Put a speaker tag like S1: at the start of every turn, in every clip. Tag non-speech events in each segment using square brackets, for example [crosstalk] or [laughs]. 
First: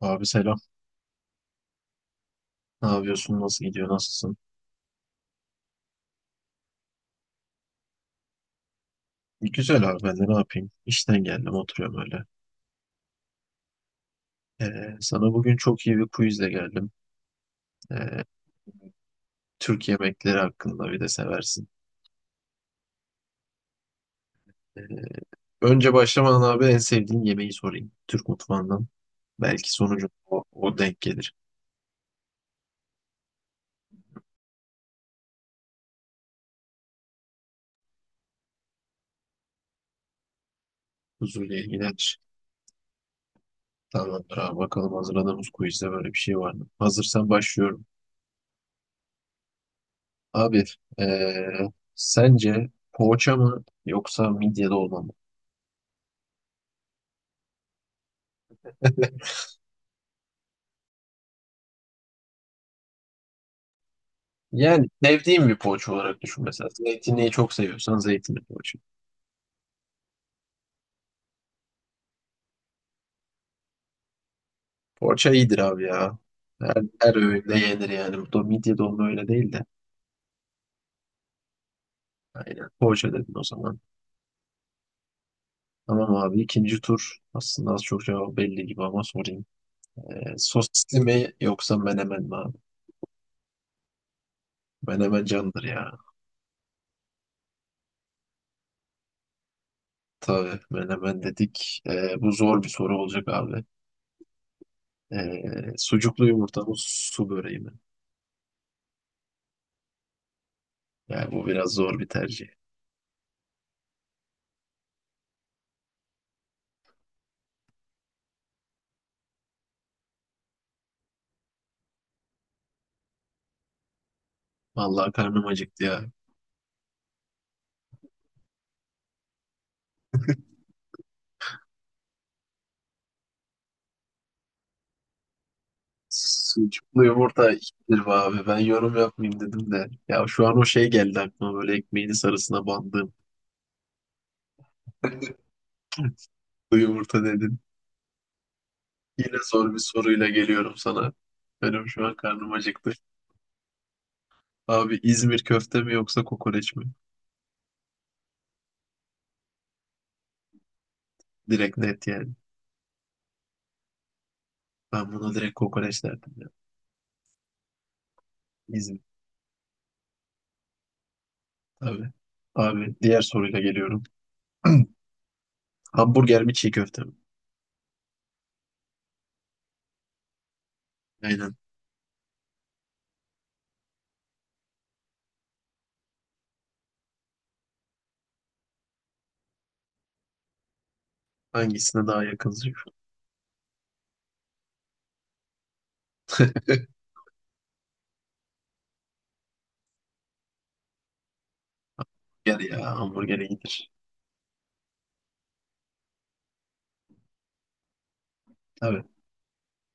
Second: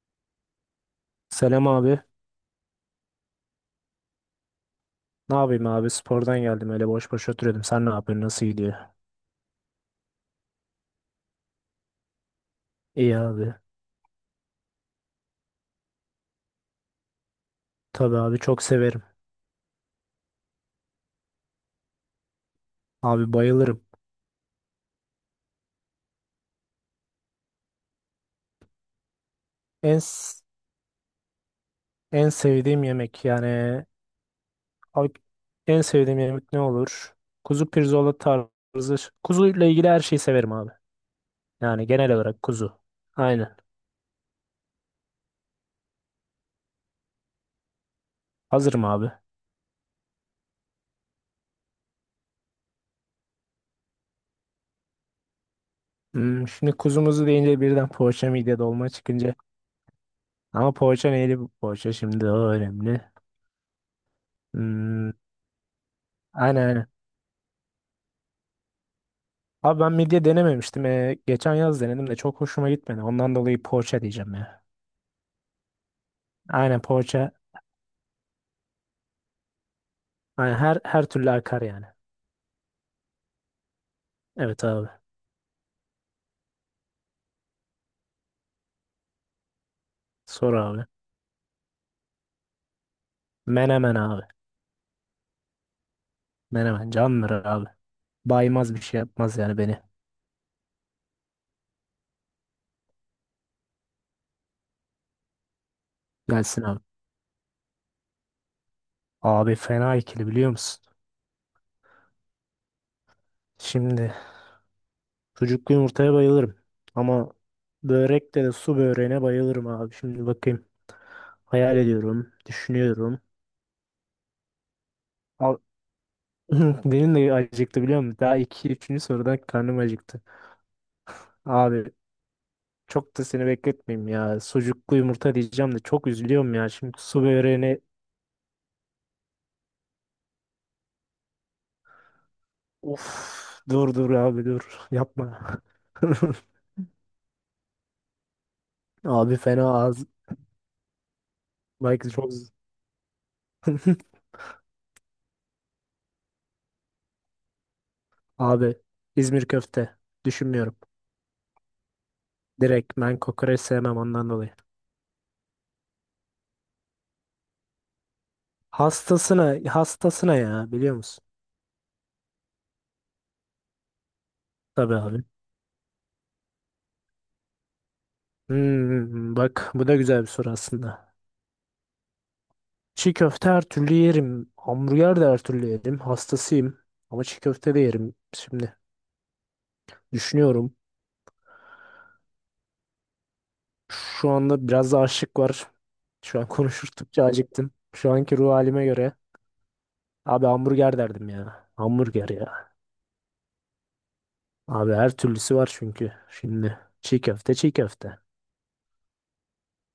S1: Abi selam.
S2: Selam abi.
S1: Ne yapıyorsun? Nasıl gidiyor? Nasılsın?
S2: Ne yapayım abi? Spordan geldim öyle boş boş oturuyordum. Sen ne yapıyorsun? Nasıl gidiyor?
S1: Güzel abi, ben de ne yapayım? İşten geldim, oturuyorum öyle.
S2: İyi abi.
S1: Sana bugün çok iyi bir quizle geldim.
S2: Tabii
S1: Ee,
S2: abi çok severim.
S1: Türk yemekleri hakkında bir de seversin.
S2: Abi bayılırım.
S1: Ee, Önce başlamadan abi, en sevdiğin yemeği sorayım. Türk mutfağından. Belki
S2: En
S1: sonucu
S2: s-
S1: o denk gelir.
S2: en sevdiğim yemek yani abi, en sevdiğim yemek ne olur? Kuzu pirzola tarzı. Kuzuyla ilgili her şeyi severim abi.
S1: Huzurlu
S2: Yani genel
S1: ilgilenir.
S2: olarak kuzu. Aynen.
S1: Tamamdır abi, bakalım hazırladığımız quizde böyle bir şey var mı? Hazırsan başlıyorum.
S2: Hazırım abi.
S1: Abi, ee, sence poğaça mı yoksa midye dolma mı?
S2: Hmm, şimdi kuzumuzu deyince birden poğaça midye dolma
S1: [laughs]
S2: çıkınca. Ama poğaça neydi bu poğaça şimdi o önemli.
S1: Yani
S2: Hmm,
S1: sevdiğim bir poğaça olarak düşün mesela.
S2: aynen aynen.
S1: Zeytinliği çok seviyorsan zeytinli poğaça.
S2: Abi ben midye denememiştim. Geçen yaz denedim de çok hoşuma gitmedi. Ondan dolayı poğaça diyeceğim ya.
S1: Poğaça iyidir abi ya.
S2: Aynen
S1: Her, her
S2: poğaça.
S1: öğünde yenir yani. Bu da midye dolma öyle değil de.
S2: Aynen her türlü akar yani.
S1: Aynen. Poğaça dedin o zaman.
S2: Evet abi.
S1: Tamam abi, ikinci tur. Aslında az çok cevabı belli gibi ama sorayım.
S2: Sor abi.
S1: Sosisli mi yoksa menemen mi abi?
S2: Menemen abi.
S1: Menemen candır ya.
S2: Menemen candır abi. Baymaz bir şey yapmaz yani beni.
S1: Tabii, menemen dedik. Bu zor bir soru olacak abi. Ee, Sucuklu yumurta
S2: Gelsin
S1: mı
S2: abi.
S1: su böreği mi?
S2: Abi fena ikili biliyor musun?
S1: Yani bu biraz zor bir tercih.
S2: Şimdi sucuklu yumurtaya bayılırım. Ama börekte de su böreğine bayılırım abi. Şimdi bakayım. Hayal ediyorum. Düşünüyorum.
S1: Vallahi karnım
S2: Al-
S1: acıktı ya.
S2: [laughs] Benim de acıktı biliyor musun? Daha iki, üçüncü sorudan karnım acıktı. Abi çok da seni bekletmeyeyim ya. Sucuklu yumurta diyeceğim de çok üzülüyorum ya. Şimdi
S1: Sucuklu
S2: su
S1: yumurta
S2: böreğini
S1: iyidir be abi. Ben yorum yapmayayım dedim de. Ya şu an o şey geldi aklıma, böyle ekmeğini sarısına
S2: uf,
S1: bandığım.
S2: dur abi dur. Yapma.
S1: [laughs]
S2: [laughs]
S1: Sucuklu yumurta dedin. Yine
S2: Abi fena
S1: zor bir
S2: ağız.
S1: soruyla geliyorum sana. Benim şu
S2: Bak
S1: an
S2: çok z-
S1: karnım acıktı.
S2: [laughs]
S1: Abi, İzmir köfte mi yoksa kokoreç mi?
S2: Abi İzmir köfte düşünmüyorum.
S1: Direkt net yani.
S2: Direkt ben kokoreç sevmem ondan dolayı.
S1: Ben buna direkt kokoreç derdim ya. İzmir
S2: Hastasına hastasına ya biliyor musun?
S1: tabii. Abi diğer soruyla geliyorum.
S2: Tabii abi.
S1: [clears throat] Hamburger mi çiğ köfte mi?
S2: Hmm, bak bu da güzel bir soru aslında.
S1: Aynen.
S2: Çiğ köfte her türlü yerim. Hamburger de her türlü yerim. Hastasıyım. Ama çiğ köfte de yerim. Şimdi düşünüyorum.
S1: Hangisine daha yakınsın?
S2: Şu anda biraz da açlık var. Şu an [laughs]
S1: [laughs]
S2: konuştukça acıktım. Şu anki ruh halime göre. Abi hamburger derdim ya. Hamburger
S1: Gel
S2: ya.
S1: ya, hamburger iyidir.
S2: Abi her türlüsü var çünkü. Şimdi çiğ köfte.
S1: Tabii.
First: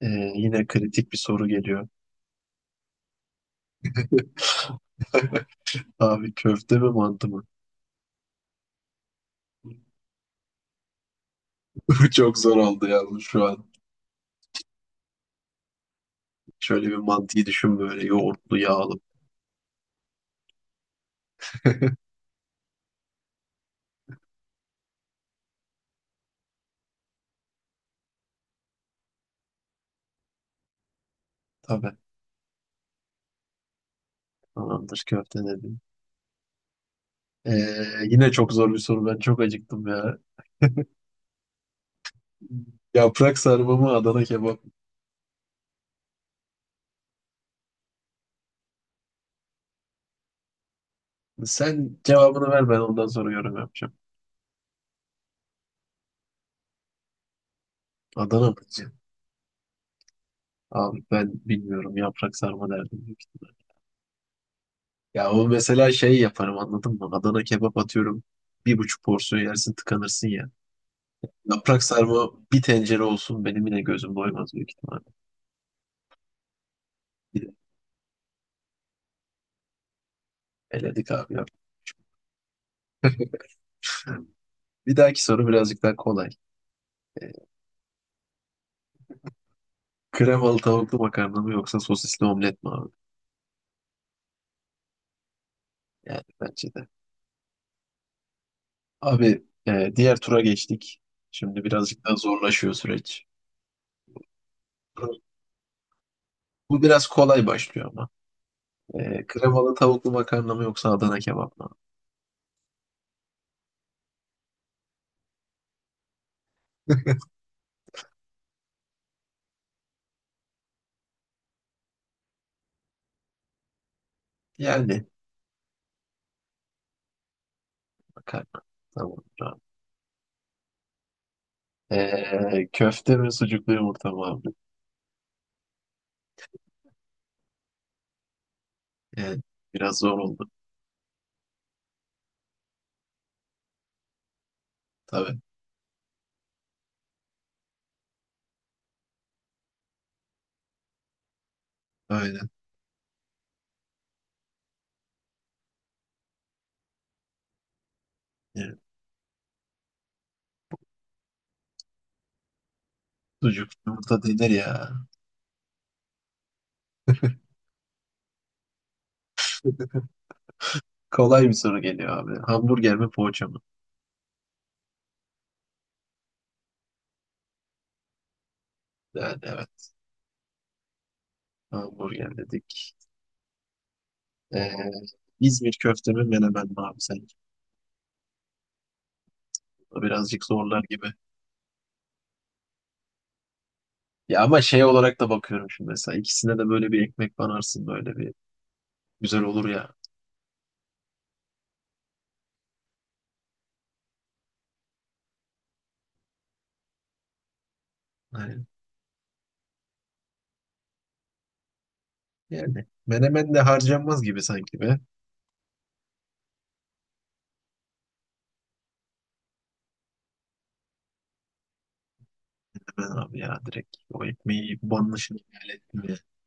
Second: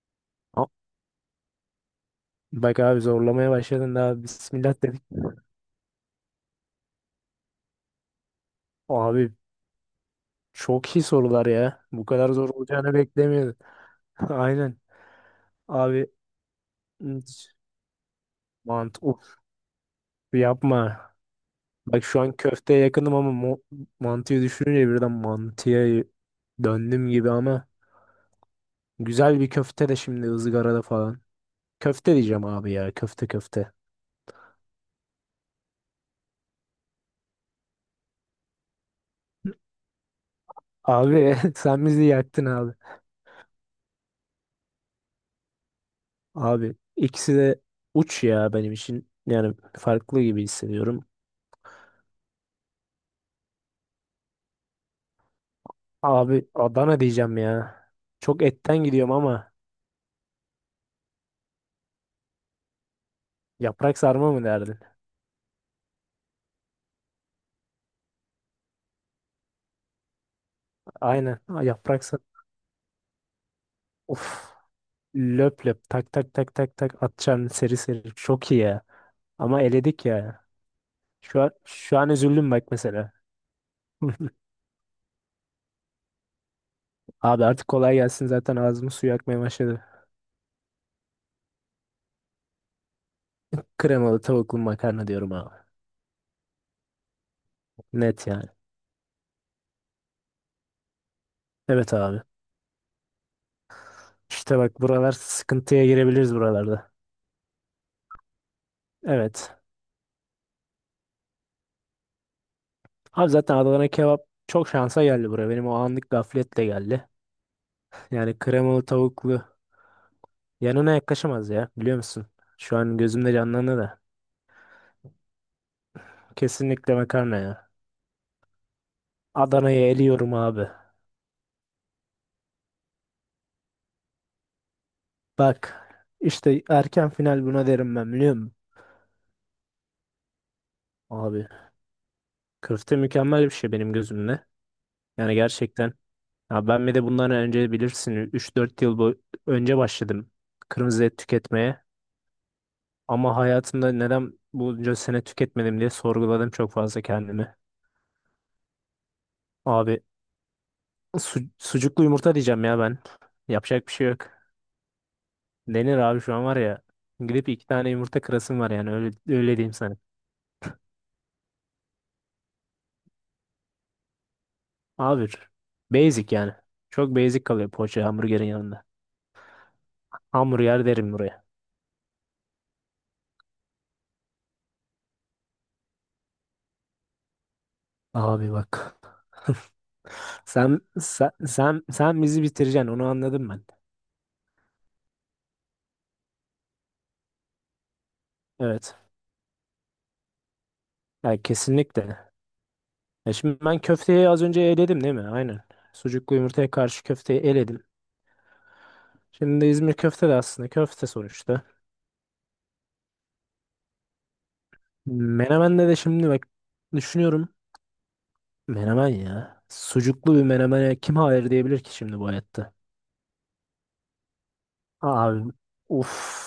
S1: Ee, Yine
S2: A-
S1: kritik bir soru geliyor.
S2: Bak abi zorlamaya başladın daha. Bismillah dedik.
S1: Abi, köfte mi mantı mı?
S2: Abi çok iyi sorular ya. Bu
S1: [laughs]
S2: kadar
S1: Çok
S2: zor
S1: zor oldu
S2: olacağını
S1: yalnız şu
S2: beklemiyordum.
S1: an.
S2: [laughs] Aynen. Abi
S1: Şöyle bir
S2: mantı
S1: mantıyı düşün, böyle yoğurtlu yağlı.
S2: uf yapma.
S1: [laughs]
S2: Bak şu an köfteye yakınım ama mantıyı düşününce birden mantıya döndüm gibi ama güzel bir köfte de şimdi ızgarada falan.
S1: Tabii.
S2: Köfte diyeceğim abi ya. Köfte.
S1: Tamamdır, köfte dedim. Ee, Yine çok zor bir soru. Ben çok acıktım ya.
S2: Abi [laughs] sen bizi yaktın abi.
S1: Yaprak sarma mı Adana kebap mı?
S2: Abi ikisi de uç ya benim için. Yani farklı gibi hissediyorum.
S1: Sen cevabını ver, ben ondan sonra yorum yapacağım.
S2: Abi Adana diyeceğim ya. Çok
S1: Adana mı
S2: etten
S1: diyeceğim?
S2: gidiyorum ama
S1: Abi ben bilmiyorum, yaprak sarma derdim büyük ihtimal.
S2: yaprak sarma mı derdin?
S1: Ya o mesela şey yaparım, anladın mı? Adana kebap atıyorum. Bir buçuk porsiyon yersin, tıkanırsın ya.
S2: Aynen. Ha,
S1: Yaprak
S2: yaprak
S1: sarma
S2: sarma.
S1: bir tencere olsun, benim yine gözüm
S2: Of.
S1: doymaz büyük ihtimalle.
S2: Löp löp tak tak tak tak tak
S1: Bir de
S2: atacağım seri seri. Çok iyi ya. Ama eledik ya.
S1: eledik abi
S2: Şu
S1: ya.
S2: an, şu an üzüldüm bak mesela. [laughs]
S1: Bir dahaki soru birazcık daha kolay. Ee,
S2: Abi artık kolay gelsin zaten ağzımı suyu akmaya başladı.
S1: Kremalı tavuklu makarna mı yoksa sosisli omlet mi abi?
S2: Kremalı tavuklu makarna diyorum abi.
S1: Yani bence de.
S2: Net yani.
S1: Abi diğer tura geçtik. Şimdi
S2: Evet
S1: birazcık daha
S2: abi.
S1: zorlaşıyor süreç.
S2: İşte bak buralar sıkıntıya girebiliriz
S1: Bu
S2: buralarda.
S1: biraz kolay başlıyor ama.
S2: Evet.
S1: Kremalı tavuklu makarna mı yoksa Adana kebap mı?
S2: Abi zaten Adana kebap çok şansa geldi buraya. Benim o anlık gafletle geldi.
S1: [laughs]
S2: Yani kremalı tavuklu yanına yaklaşamaz ya biliyor musun? Şu an gözümde canlandı da.
S1: Yani
S2: Kesinlikle makarna ya.
S1: makarna. Tamam, tamam.
S2: Adana'yı eliyorum abi.
S1: Köfte mi sucuklu yumurta mı abi?
S2: Bak işte erken final buna derim ben biliyor musun?
S1: Yani biraz zor oldu.
S2: Abi köfte mükemmel bir şey benim gözümde. Yani
S1: Tabii.
S2: gerçekten ya ben bir de bundan önce bilirsin üç dört yıl bu önce başladım kırmızı et tüketmeye.
S1: Aynen.
S2: Ama hayatımda neden bunca sene tüketmedim diye sorguladım çok fazla kendimi.
S1: Yani
S2: Abi sucuklu yumurta diyeceğim ya ben.
S1: sucuk
S2: Yapacak bir şey
S1: yumurta
S2: yok.
S1: denir ya.
S2: Denir abi şu an var ya. Gidip iki tane yumurta kırasım var yani öyle diyeyim sana.
S1: Kolay bir soru geliyor abi. Hamburger mi poğaça mı?
S2: Abi basic yani. Çok basic kalıyor poğaça hamburgerin yanında.
S1: Yani evet.
S2: Hamburger derim buraya.
S1: Hamburger dedik. Ee, İzmir köfte mi menemen mi abi sen?
S2: Abi bak. [laughs]
S1: Bu birazcık
S2: Sen,
S1: zorlar gibi.
S2: sen sen sen bizi bitireceksin onu anladım ben.
S1: Ya ama şey olarak da bakıyorum şimdi mesela. İkisine de böyle bir ekmek banarsın böyle bir.
S2: Evet.
S1: Güzel olur ya.
S2: Yani kesinlikle. Ya şimdi ben köfteyi az önce eledim değil mi? Aynen. Sucuklu yumurtaya karşı köfteyi eledim.
S1: Hani,
S2: Şimdi İzmir köfte de aslında köfte sonuçta.
S1: yani menemen de harcanmaz gibi sanki be.
S2: Menemen'de de şimdi bak düşünüyorum. Menemen ya. Sucuklu bir menemene kim hayır diyebilir ki şimdi bu hayatta?
S1: Hemen abi ya, direkt o ekmeği banmışını
S2: Abi
S1: hayal ettim ya.
S2: uff.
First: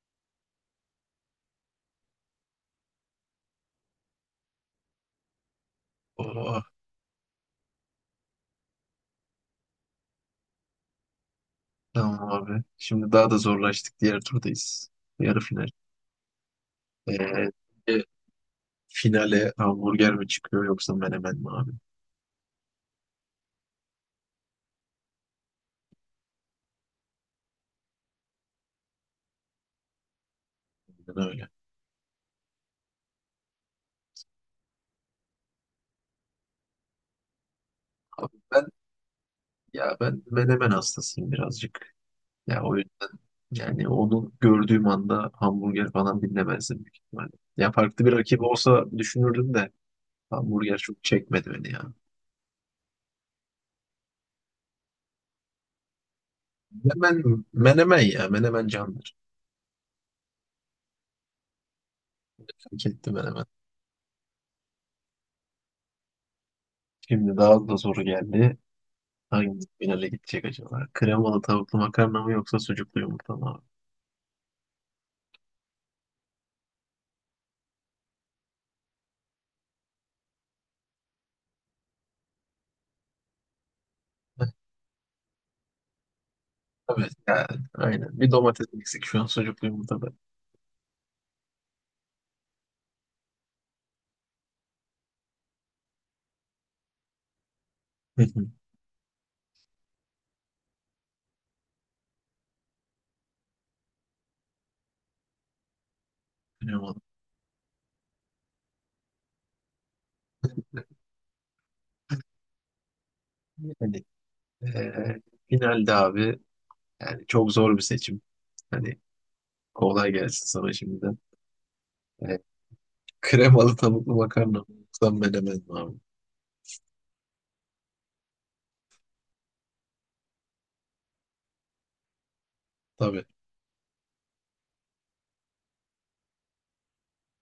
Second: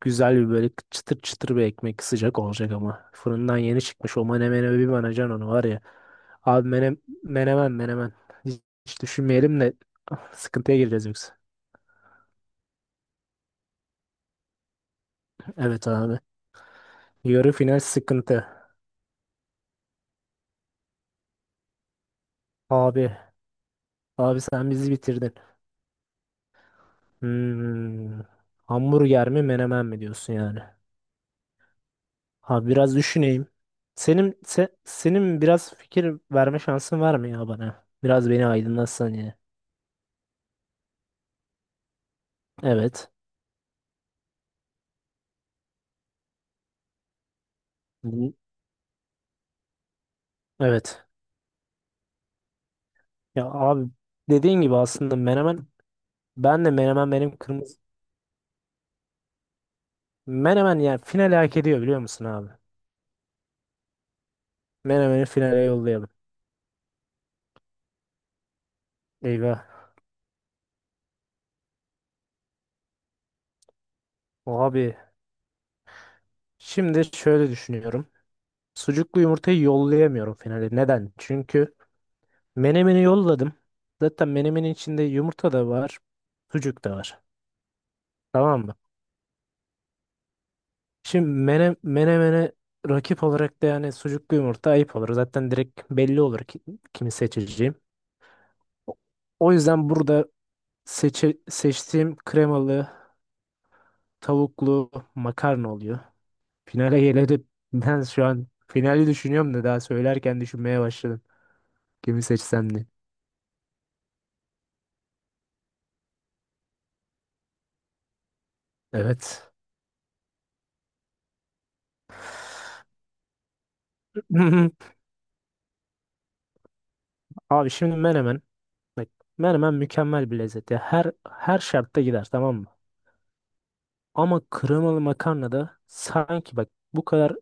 S2: Güzel bir böyle çıtır çıtır bir ekmek sıcak olacak ama. Fırından yeni çıkmış o menemene bir banacan onu var ya.
S1: Oh,
S2: Abi menemen menemen. Hiç düşünmeyelim de ah, sıkıntıya gireceğiz yoksa.
S1: tamam abi. Şimdi daha da zorlaştık. Diğer turdayız. Yarı final.
S2: Evet abi. Yarı final
S1: Ee,
S2: sıkıntı.
S1: Finale hamburger mi çıkıyor yoksa menemen mi abi?
S2: Abi. Abi sen bizi bitirdin. Hmm. Hamburger mi menemen mi diyorsun yani?
S1: Aynen öyle.
S2: Abi biraz düşüneyim. Senin biraz fikir verme şansın var mı ya bana? Biraz
S1: Abi
S2: beni
S1: ben,
S2: aydınlatsan ya.
S1: ya ben menemen hastasıyım birazcık. Ya o yüzden
S2: Evet.
S1: yani onu gördüğüm anda hamburger falan dinlemezdim büyük ihtimalle. Ya farklı bir
S2: Bu-
S1: rakip olsa düşünürdüm de hamburger çok
S2: Evet.
S1: çekmedi beni ya.
S2: Ya abi dediğin gibi aslında menemen ben de menemen benim kırmızı
S1: Menemen ya, menemen candır.
S2: menemen yani finale hak ediyor biliyor musun abi?
S1: Hak etti menemen.
S2: Menemen'i finale yollayalım.
S1: Şimdi daha da soru geldi.
S2: Eyvah.
S1: Hangi finale gidecek acaba? Kremalı tavuklu makarna mı yoksa sucuklu yumurta mı abi?
S2: Abi şimdi şöyle düşünüyorum. Sucuklu yumurtayı yollayamıyorum finale. Neden? Çünkü menemeni yolladım. Zaten
S1: [laughs] Heh,
S2: menemenin içinde yumurta da var, sucuk da
S1: evet
S2: var.
S1: yani, aynen. Bir
S2: Tamam
S1: domates
S2: mı?
S1: eksik şu an sucuklu yumurta.
S2: Şimdi menemene rakip olarak da yani sucuklu yumurta ayıp olur. Zaten direkt belli olur ki, kimi seçeceğim.
S1: Hı hı,
S2: O o yüzden burada seçtiğim kremalı, tavuklu makarna oluyor.
S1: kremalı.
S2: Finale gelelim. Ben şu an finali düşünüyorum da daha söylerken düşünmeye başladım. Kimi seçsem diye.
S1: Hani, eee, finalde abi yani çok zor bir seçim. Hani
S2: Evet.
S1: kolay gelsin sana şimdiden. Eee, Kremalı tavuklu makarna mı
S2: [laughs]
S1: yoksa menemen mi abi?
S2: Abi şimdi menemen, bak, menemen mükemmel bir lezzet ya. Her şartta gider tamam mı?
S1: Tabii.
S2: Ama kremalı makarna da sanki bak bu kadar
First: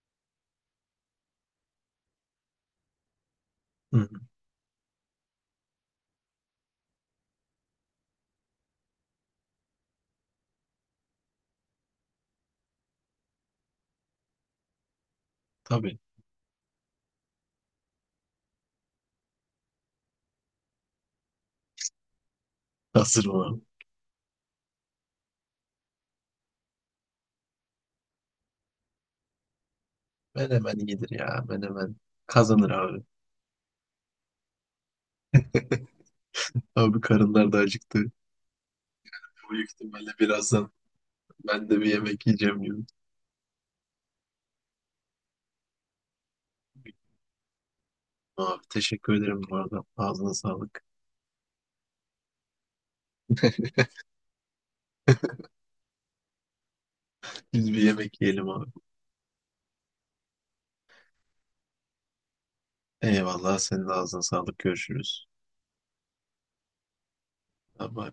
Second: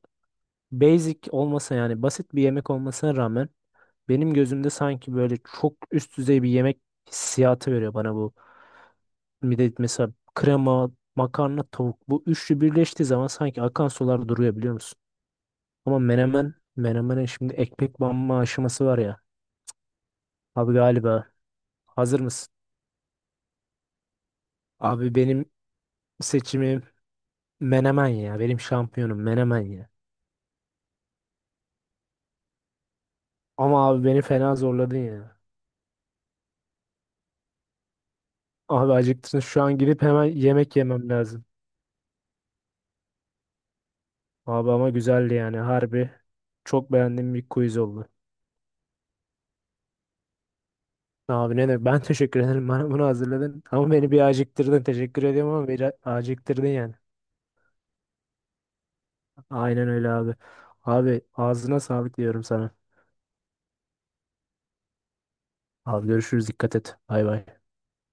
S2: basic olmasa yani basit bir yemek olmasına rağmen
S1: Hı hı,
S2: benim gözümde sanki böyle çok üst düzey bir yemek hissiyatı veriyor bana bu. Bir de mesela krema, makarna, tavuk bu üçlü birleştiği zaman sanki akan sular duruyor biliyor musun?
S1: tabii.
S2: Ama menemen, menemenin şimdi ekmek banma aşaması var ya. Abi galiba hazır mısın?
S1: Hazır mı abi?
S2: Abi benim seçimim menemen ya. Benim şampiyonum menemen ya.
S1: Menemen iyidir ya. Menemen kazanır abi.
S2: Ama abi beni fena zorladın ya.
S1: Abi karınlar da acıktı.
S2: Abi acıktın. Şu
S1: Büyük
S2: an gidip
S1: ihtimalle
S2: hemen
S1: birazdan
S2: yemek yemem lazım.
S1: ben de bir yemek yiyeceğim gibi.
S2: Abi ama güzeldi yani. Harbi çok beğendiğim bir quiz oldu.
S1: Abi teşekkür ederim bu arada. Ağzına sağlık.
S2: Abi ne demek? Ben [laughs] teşekkür ederim. Bana bunu hazırladın. Ama beni bir acıktırdın. Teşekkür ediyorum ama beni acıktırdın yani.
S1: Biz bir yemek yiyelim abi.
S2: Aynen öyle abi. Abi ağzına sağlık diyorum sana.
S1: Eyvallah, senin de ağzına sağlık. Görüşürüz.
S2: Abi görüşürüz. Dikkat et. Bay bay.
S1: Bye bye.